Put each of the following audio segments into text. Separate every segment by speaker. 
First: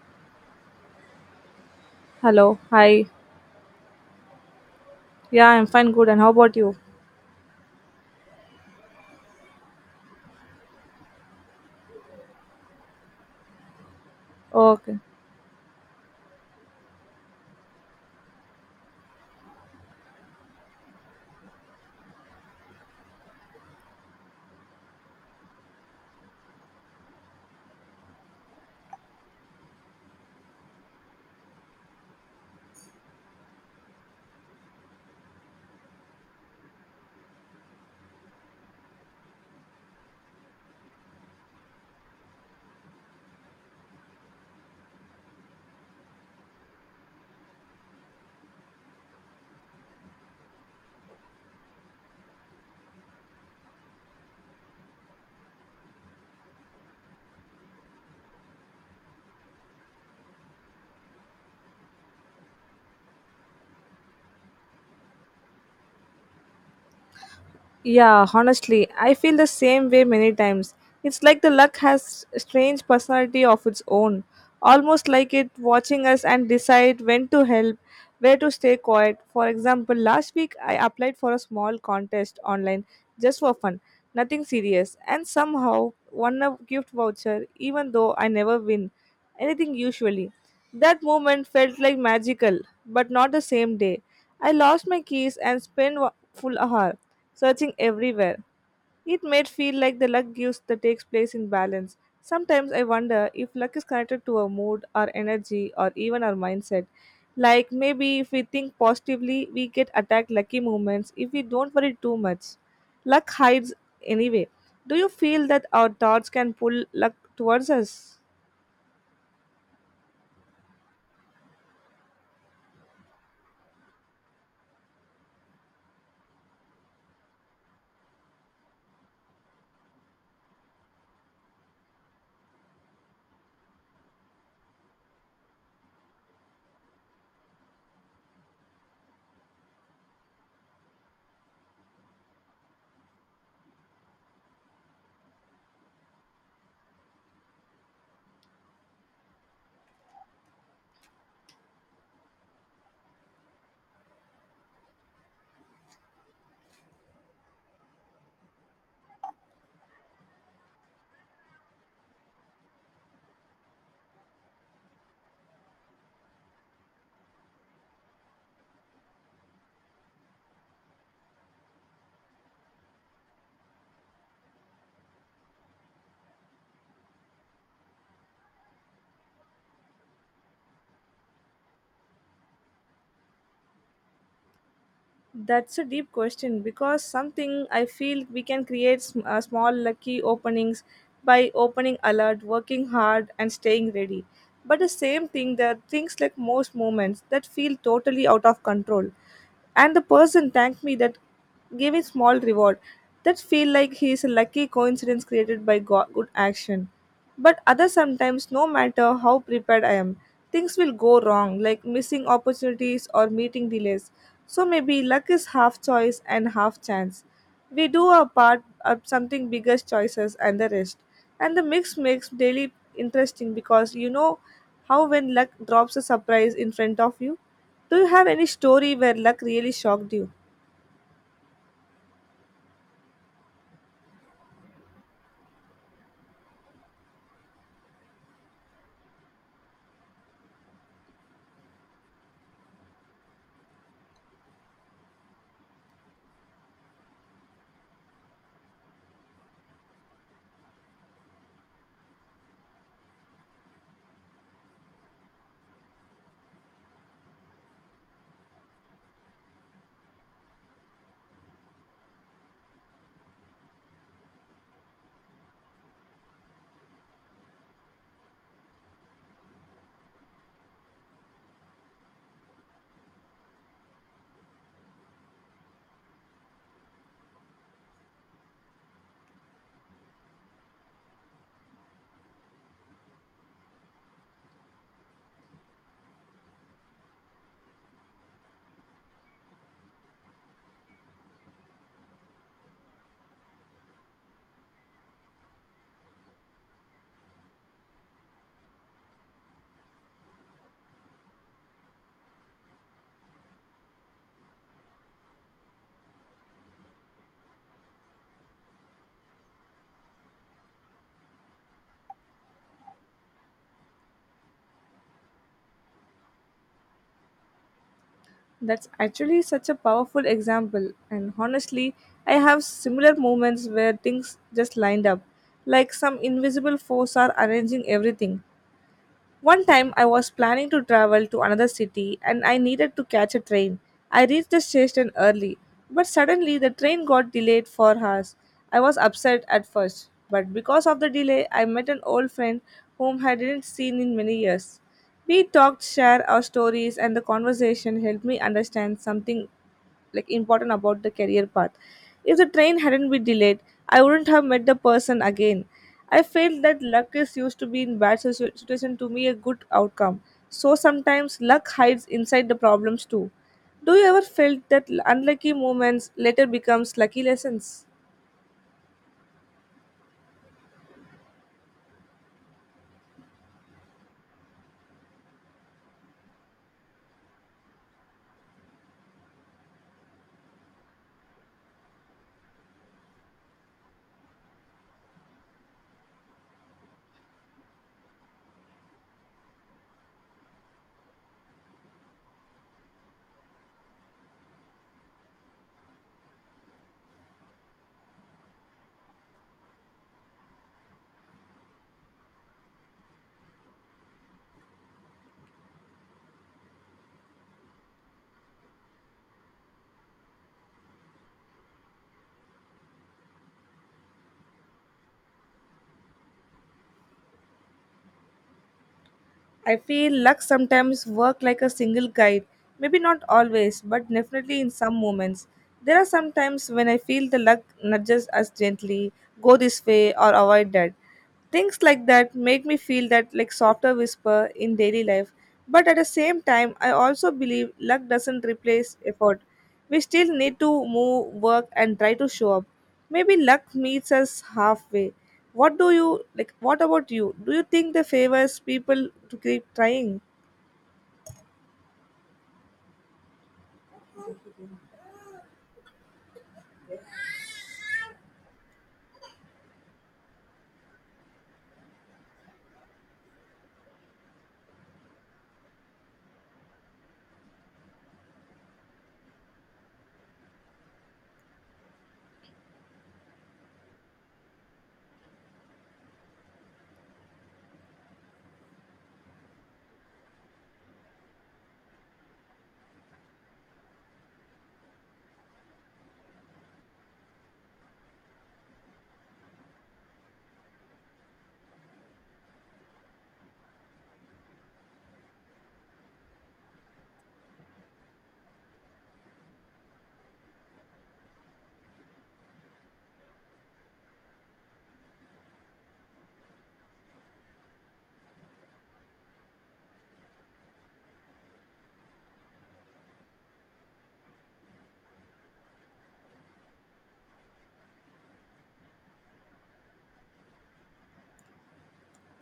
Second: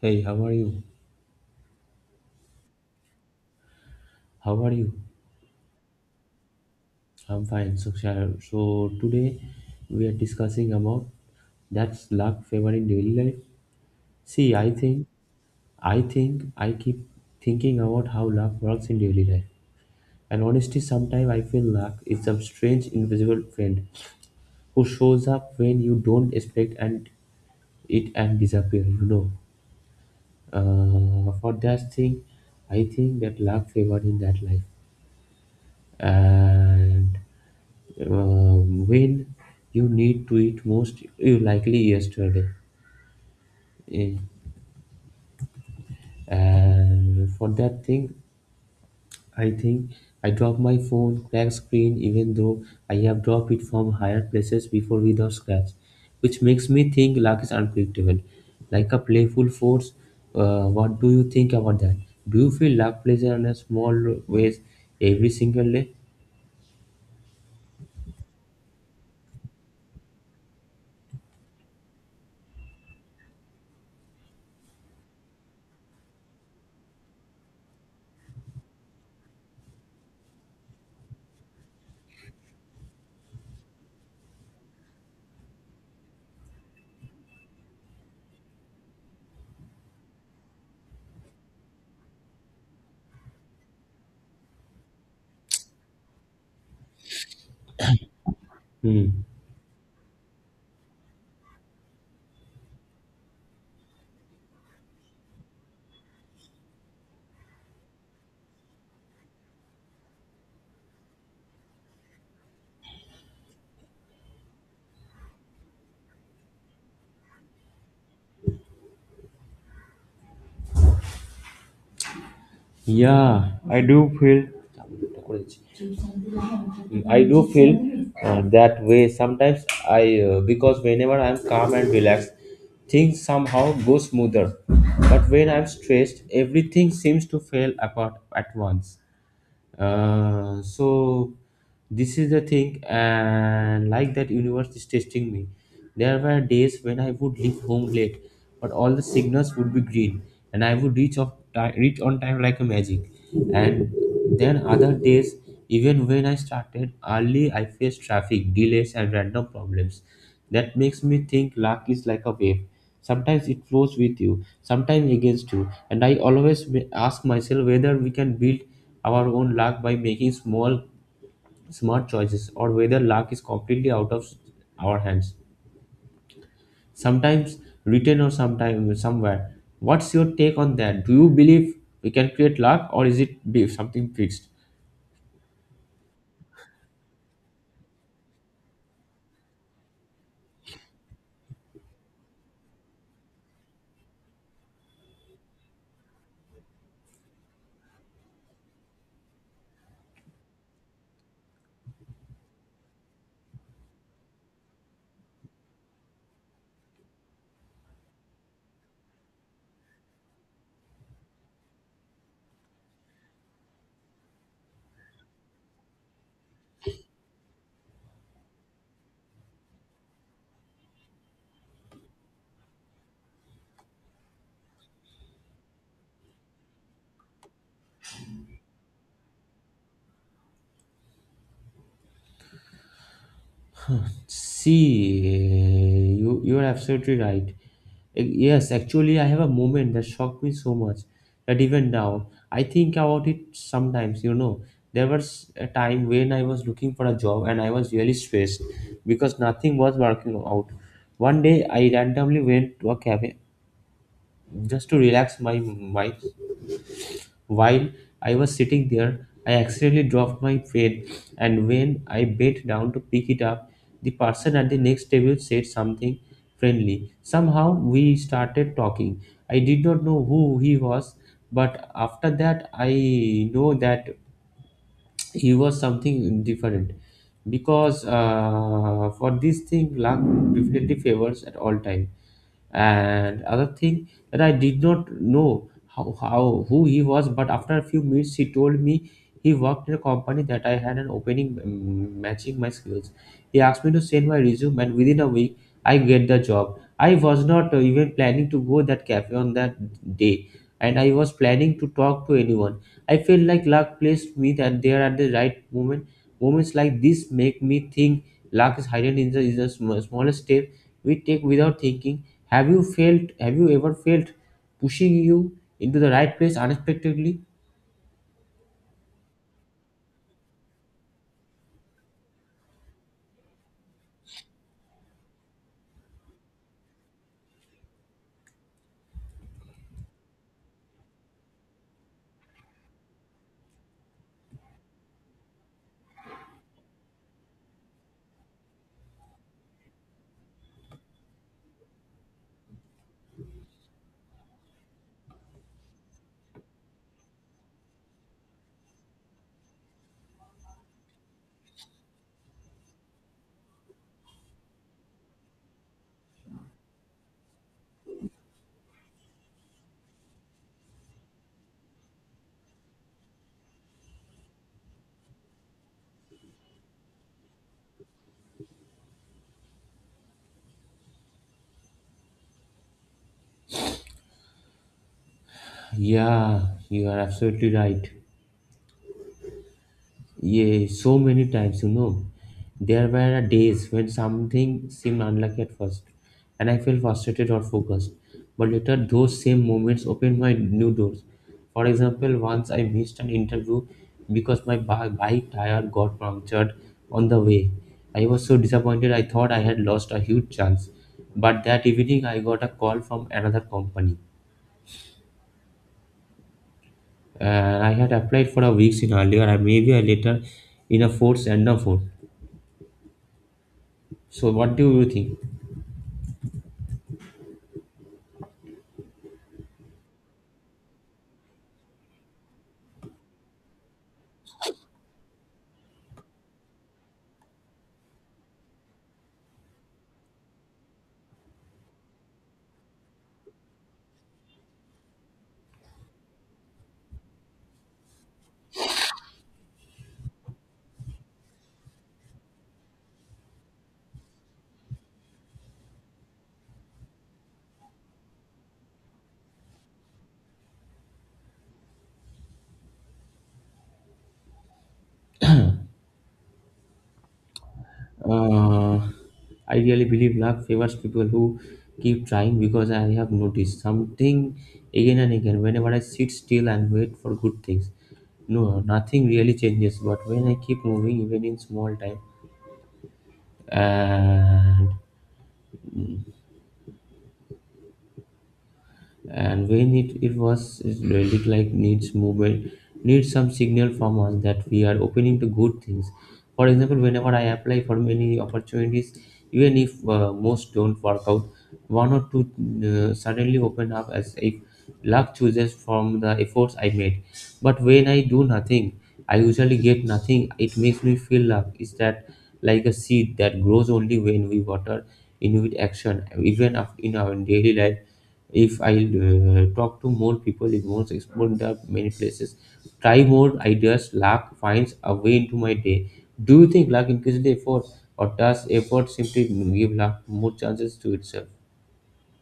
Speaker 1: Hey, how are you?
Speaker 2: Hello. Hi.
Speaker 1: How are you?
Speaker 2: Yeah, I'm fine. Good. And how about you?
Speaker 1: I'm fine. So, today we are discussing about that's luck favor in daily life. See, I
Speaker 2: Okay.
Speaker 1: think, I think, I keep thinking about how luck works in daily life. And honestly, sometimes I feel luck is some strange invisible friend who shows up when you don't expect and it and disappear. For that thing, I think that luck favor in that life and when you need to eat most you likely yesterday. Eh, and for that thing I think I dropped my phone crack screen, even though I have dropped it from higher places before without scratch, which makes me think luck is unpredictable, like a playful force. Uh, what do you think about that? Do you feel luck plays in a small ways every single day?
Speaker 2: Yeah, honestly, I feel the same way many times. It's like the luck has a strange personality of its own, almost like it watching us and decide when to help, where to stay quiet. For example, last week I applied for a small contest online just for fun, nothing serious, and somehow won a gift voucher even though I never win anything usually. That moment felt like magical, but not the same day. I lost my keys and spent full ahar, searching everywhere.
Speaker 1: hmm.
Speaker 2: It made feel like the luck gives that takes place in balance. Sometimes I wonder if luck is connected to our mood, our energy, or even our mindset. Like maybe if we think positively, we get attacked lucky moments if we don't worry too much. Luck hides anyway. Do you feel that our thoughts can pull luck towards us?
Speaker 1: Yeah, I do feel that way sometimes. I because whenever I'm calm and relaxed, things somehow go smoother. But when I'm stressed, everything seems to fall apart at once. Uh, so this is the thing, and like that universe is testing me. There were days when I would leave home late, but all the signals would be green, and I would reach on time like a magic. And then other days, even when I started early, I faced traffic delays and random problems. That makes me think luck is like a wave. Sometimes it flows with you, sometimes against you. And I always ask myself whether we can build our own luck by making small, smart choices, or whether luck is completely out of our hands. Sometimes written or sometimes somewhere. What's your take on that? Do you believe we can create luck, or is it be something fixed?
Speaker 2: That's a deep question because something I feel we can create small lucky openings by opening alert, working hard, and staying ready. But the same thing, there are things like most moments that feel totally out of control. And the person thanked me that give a small reward that feel like he is a lucky coincidence created by good action. But other sometimes no matter how prepared I am, things will go wrong like missing opportunities or meeting delays. So maybe luck is half choice and half chance. We do our part of something bigger choices and the rest, and the mix makes daily interesting. Because how when luck drops a surprise in front of you, do you have any story where luck really shocked you?
Speaker 1: See, you're absolutely right. Eh, yes, actually, I have a moment that shocked me so much that even now I think about it sometimes. You know, there was a time when I was looking for a job and I was really stressed because nothing was working out. One day, I randomly went to a cafe just to relax my mind, while I was sitting there, I accidentally dropped my pen, and when I bent down to pick it up, the person at the next table said something friendly. Somehow we started talking. I did not know who he was, but after that, I know that he was something different, because for this thing luck definitely favors at all time. And other thing that I did not know how who he was, but after a few minutes he told me he worked in a company that I had an opening, matching my skills. He asked me to send my resume, and within a week I get the job. I was not even planning to go that cafe on that day, and I was planning to talk to anyone. I feel like luck placed me that there at the right moment. Moments like this make me think luck is hidden in is the smallest step we take without thinking. Have you felt have you ever felt pushing you into the right place unexpectedly?
Speaker 2: That's actually such a powerful example, and honestly, I have similar moments where things just lined up, like some invisible force are arranging everything. One time I was planning to travel to another city and I needed to catch a train. I reached the station early, but suddenly the train got delayed for hours. I was upset at first, but because of the delay, I met an old friend whom I didn't seen in many years. We talked, shared our stories, and the conversation helped me understand something like important about the career path. If the train hadn't been delayed, I wouldn't have met the person again. I felt that luck is used to be in bad situation to be a good outcome. So sometimes luck hides inside the problems too. Do you ever felt that unlucky moments later becomes lucky lessons?
Speaker 1: Yeah, you are absolutely right. Yeah, so many times, you know. There were days when something seemed unlucky at first, and I felt frustrated or focused. But later, those same moments opened my new doors. For example, once I missed an interview because my bike tire got punctured on the way. I was so disappointed, I thought I had lost a huge chance. But that evening, I got a call from another company. And I had applied for a weeks in earlier, and maybe a later in a fourth and a fourth. So, what do you think?
Speaker 2: I feel luck sometimes work like a single guide. Maybe not always, but definitely in some moments. There are some times when I feel the luck nudges us gently, go this way or avoid that. Things like that make me feel that like softer whisper in daily life. But at the same time, I also believe luck doesn't replace effort. We still need to move, work, and try to show up. Maybe luck meets us halfway. What do you like? What about you? Do you think the favors people to keep trying?
Speaker 1: Uh, I really believe luck favors people who keep trying, because I have noticed something again and again. Whenever I sit still and wait for good things, no, nothing really changes. But when I keep moving, even in small time, and when it really like needs movement, needs some signal from us that we are opening to good things. For example, whenever I apply for many opportunities, even if most don't work out, one or two suddenly open up, as if luck chooses from the efforts I made. But when I do nothing, I usually get nothing. It makes me feel luck is that like a seed that grows only when we water in with action. Even in our daily life, if I talk to more people, it won't explore the many places, try more ideas, luck finds a way into my day. Do you think luck increases the effort, or does effort simply give luck more chances to itself?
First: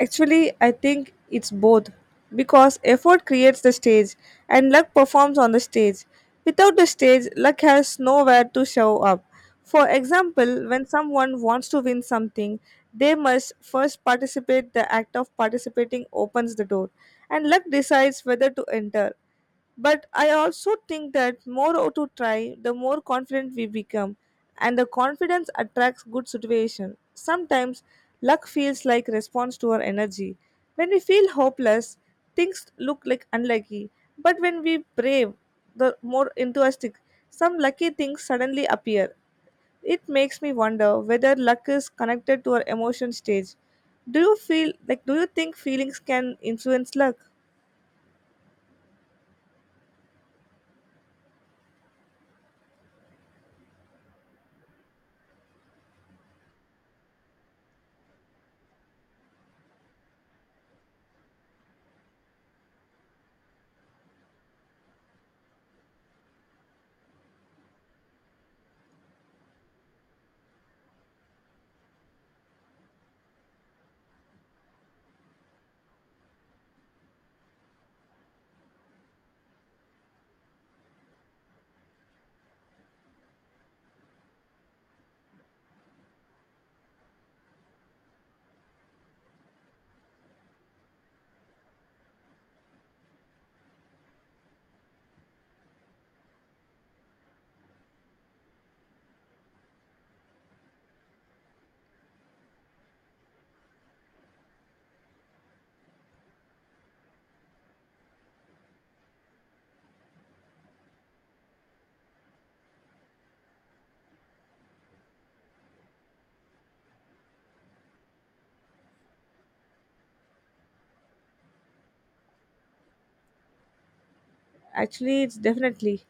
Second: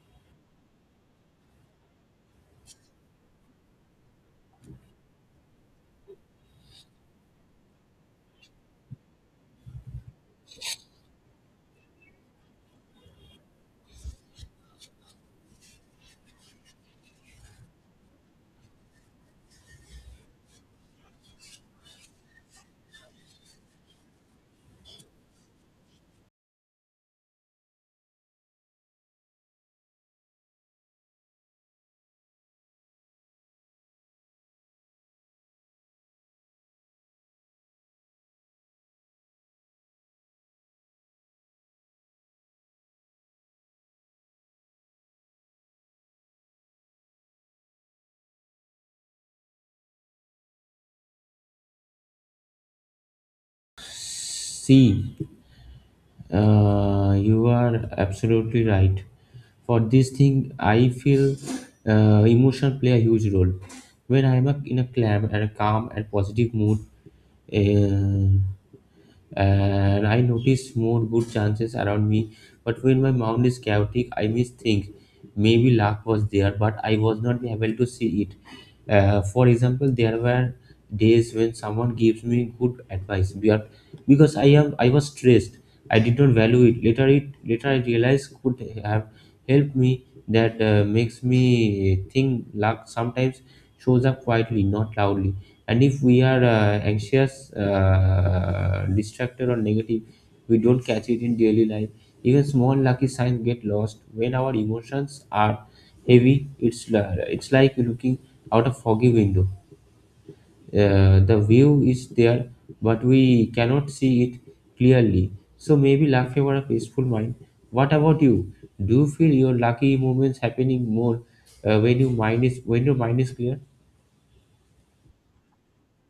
Speaker 2: Actually, I think it's both because effort creates the stage and luck performs on the stage. Without the stage, luck has nowhere to show up. For example, when someone wants to win something, they must first participate. The act of participating opens the door, and luck decides whether to enter. But I also think that more to try, the more confident we become, and the confidence attracts good situation. Sometimes luck feels like response to our energy. When we feel hopeless, things look like unlucky. But when we brave, the more enthusiastic, some lucky things suddenly appear. It makes me wonder whether luck is connected to our emotion stage. Do you think feelings can influence luck?
Speaker 1: C you are absolutely right. For this thing, I feel emotion play a huge role. When I'm in a calm and positive mood, uh, and I notice more good chances around me. But when my mind is chaotic, I miss things. Maybe luck was there, but I was not able to see it. For example, there were days when someone gives me good advice, but because I was stressed, I did not value it. Later I realized could have helped me. That makes me think luck sometimes shows up quietly, not loudly. And if we are anxious, distracted, or negative, we don't catch it in daily life. Even small lucky signs get lost when our emotions are heavy. It's it's like looking out a foggy window, the view is there, but we cannot see it clearly. So maybe luck favor a peaceful mind. What about you? Do you feel your lucky moments happening more when your mind is when your mind is clear?
Speaker 2: Actually, it's definitely.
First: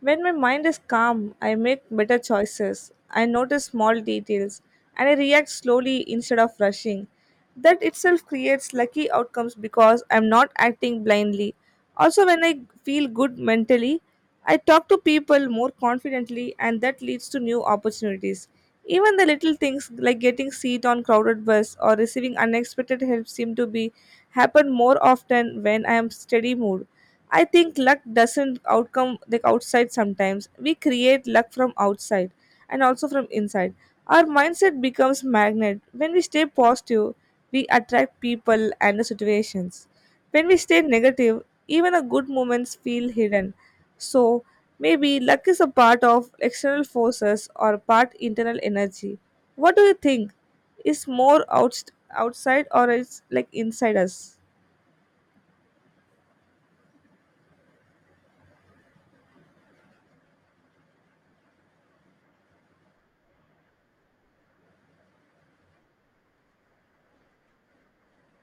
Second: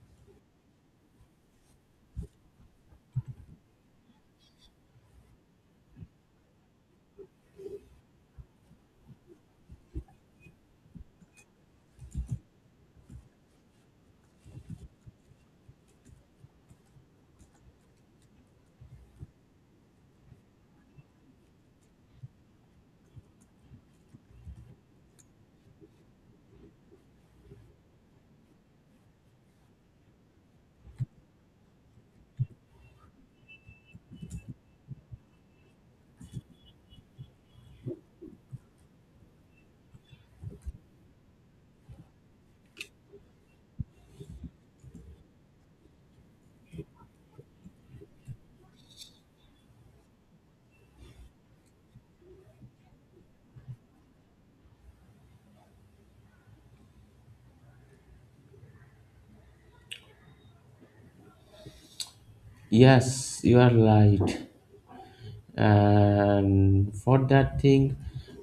Speaker 2: When my mind is calm, I make better choices. I notice small details and I react slowly instead of rushing. That itself creates lucky outcomes because I'm not acting blindly. Also, when I feel good mentally, I talk to people more confidently and that leads to new opportunities. Even the little things like getting seat on crowded bus or receiving unexpected help seem to be happen more often when I am steady mood. I think luck doesn't outcome like outside sometimes. We create luck from outside and also from inside. Our mindset becomes magnet. When we stay positive, we attract people and the situations. When we stay negative, even a good moments feel hidden. So maybe luck is a part of external forces or part internal energy. What do you think? Is more outside, or it's like inside us?
Speaker 1: Yes, you are right, and for that thing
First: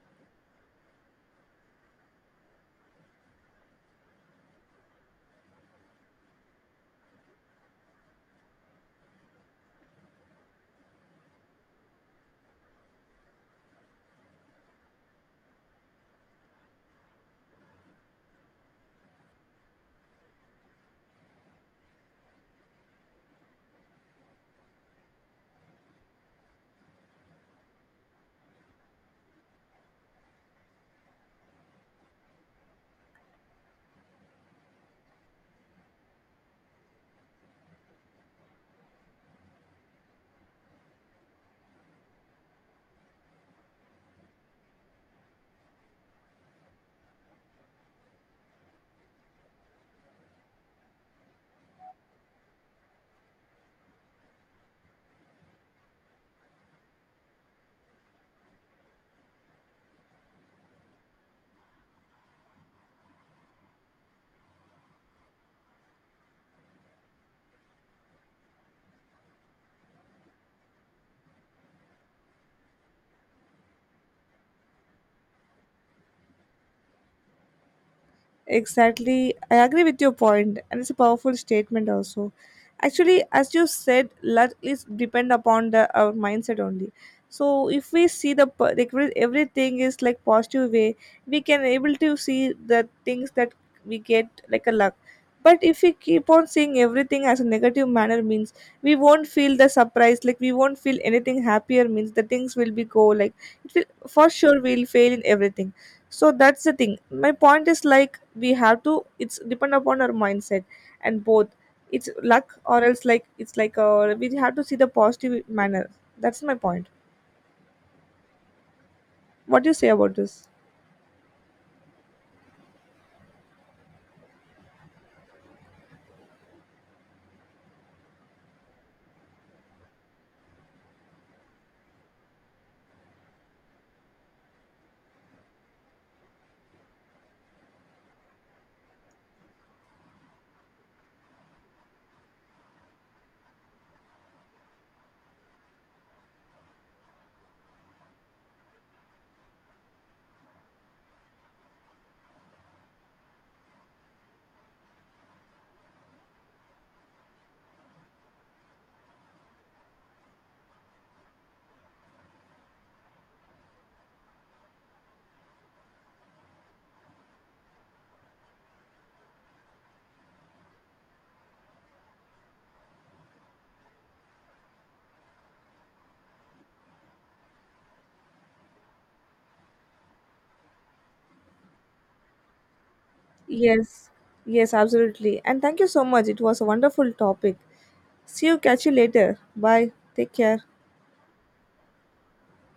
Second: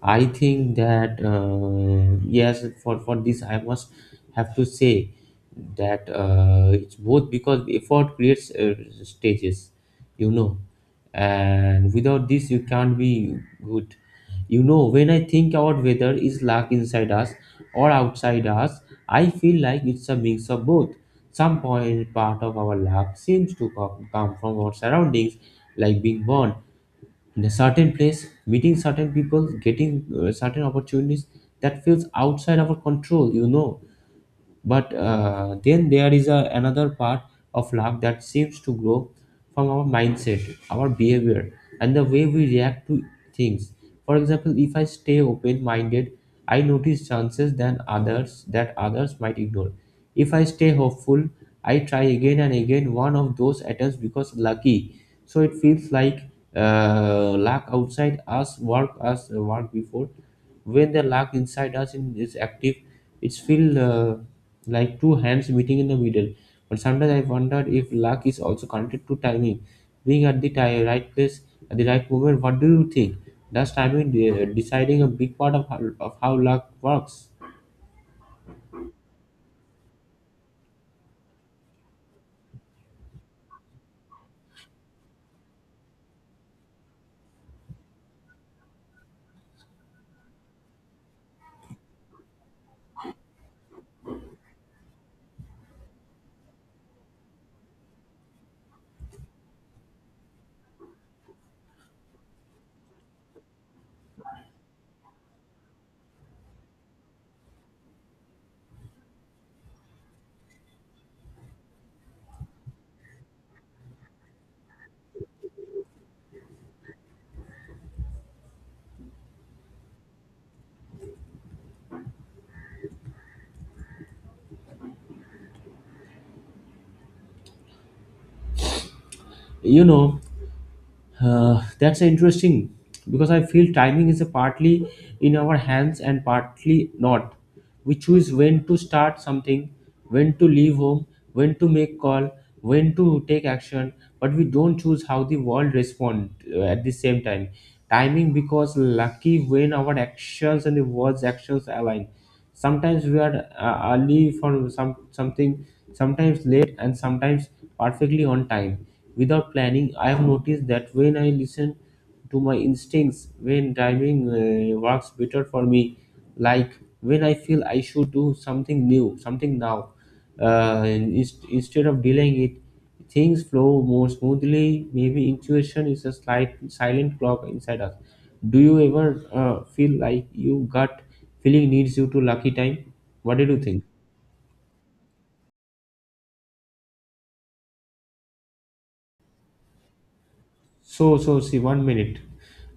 Speaker 1: I think that yes, for this I must have to say that it's both, because effort creates stages, you know, and without this you can't be good. You know, when I think about whether is luck inside us or outside us, I feel like it's a mix of both. Some point part of our luck seems to come from our surroundings, like being born in a certain place, meeting certain people, getting certain opportunities. That feels outside our control, you know. But then there is another part of luck that seems to grow from our mindset, our behavior, and the way we react to things. For example, if I stay open minded, I notice chances than others that others might ignore. If I stay hopeful, I try again and again, one of those attempts because lucky. So it feels like luck outside us work before, when the luck inside us is active. It's feel like two hands meeting in the middle. But sometimes I wonder if luck is also connected to timing, being at the right place at the right moment. What do you think? Does timing deciding a big part of of how luck works?
Speaker 2: Exactly. I agree with your point, and it's a powerful statement also. Actually, as you said, let is depend upon the our mindset only. So if we see the everything is like positive way, we can able to see the things that we get like a luck. But if we keep on seeing everything as a negative manner means we won't feel the surprise, like we won't feel anything happier means the things will be go like it will for sure we'll fail in everything. So that's the thing. My point is like we have to it's depend upon our mindset, and both, it's luck or else like it's like we have to see the positive manner. That's my point. What do you say about this?
Speaker 1: You know, that's interesting because I feel timing is a partly in our hands and partly not. We choose when to start something, when to leave home, when to make call, when to take action, but we don't choose how the world respond at the same time. Timing because lucky when our actions and the world's actions align. Sometimes we are early for some something, sometimes late, and sometimes perfectly on time without planning. I have noticed that when I listen to my instincts when driving works better for me. Like when I feel I should do something new something now, instead of delaying it, things flow more smoothly. Maybe intuition is a slight silent clock inside us. Do you ever feel like you gut feeling needs you to lucky time? What did you think?
Speaker 2: Yes, yes, absolutely, and thank you so much. It was a wonderful topic. See you, catch you later. Bye. Take care.
Speaker 1: So, see, one minute.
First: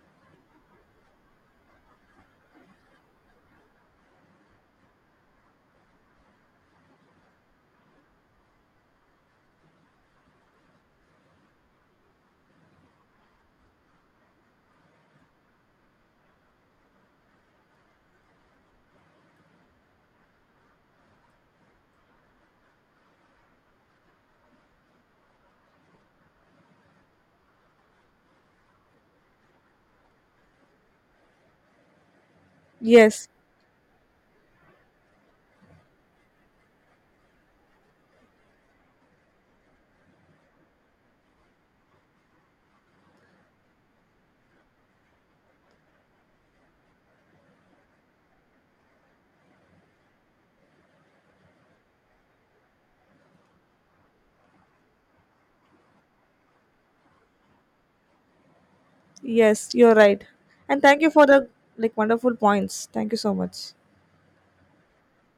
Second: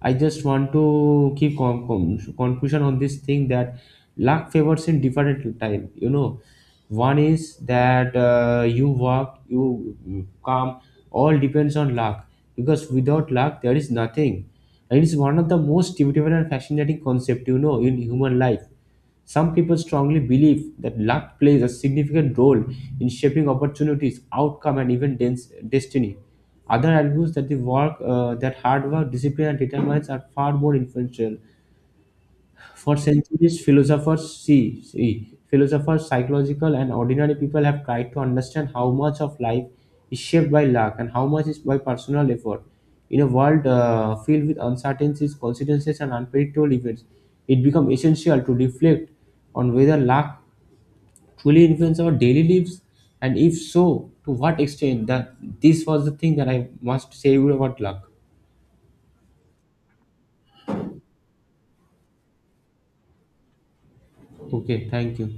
Speaker 1: I just want to keep confusion on this thing, that luck favors in different time. You know, one is that you work, you come, all depends on luck, because without luck there is nothing. And it's one of the most beautiful and fascinating concept, you know, in human life. Some people strongly believe that luck plays a significant role in shaping opportunities, outcome, and even destiny. Other argues that hard work, discipline, and determinants are far more influential. For
Speaker 2: Yes,
Speaker 1: centuries, philosophers, philosophers, psychological, and ordinary people have tried to understand how much of life is shaped by luck and how much is by personal effort. In a world filled with uncertainties, coincidences, and unpredictable events, it becomes essential to reflect on whether luck truly influences our daily lives, and if so, to what extent. That This was the thing that I must say about luck.
Speaker 2: yes, you're right, and thank you for the like wonderful points. Thank you so much.
Speaker 1: Okay, thank you.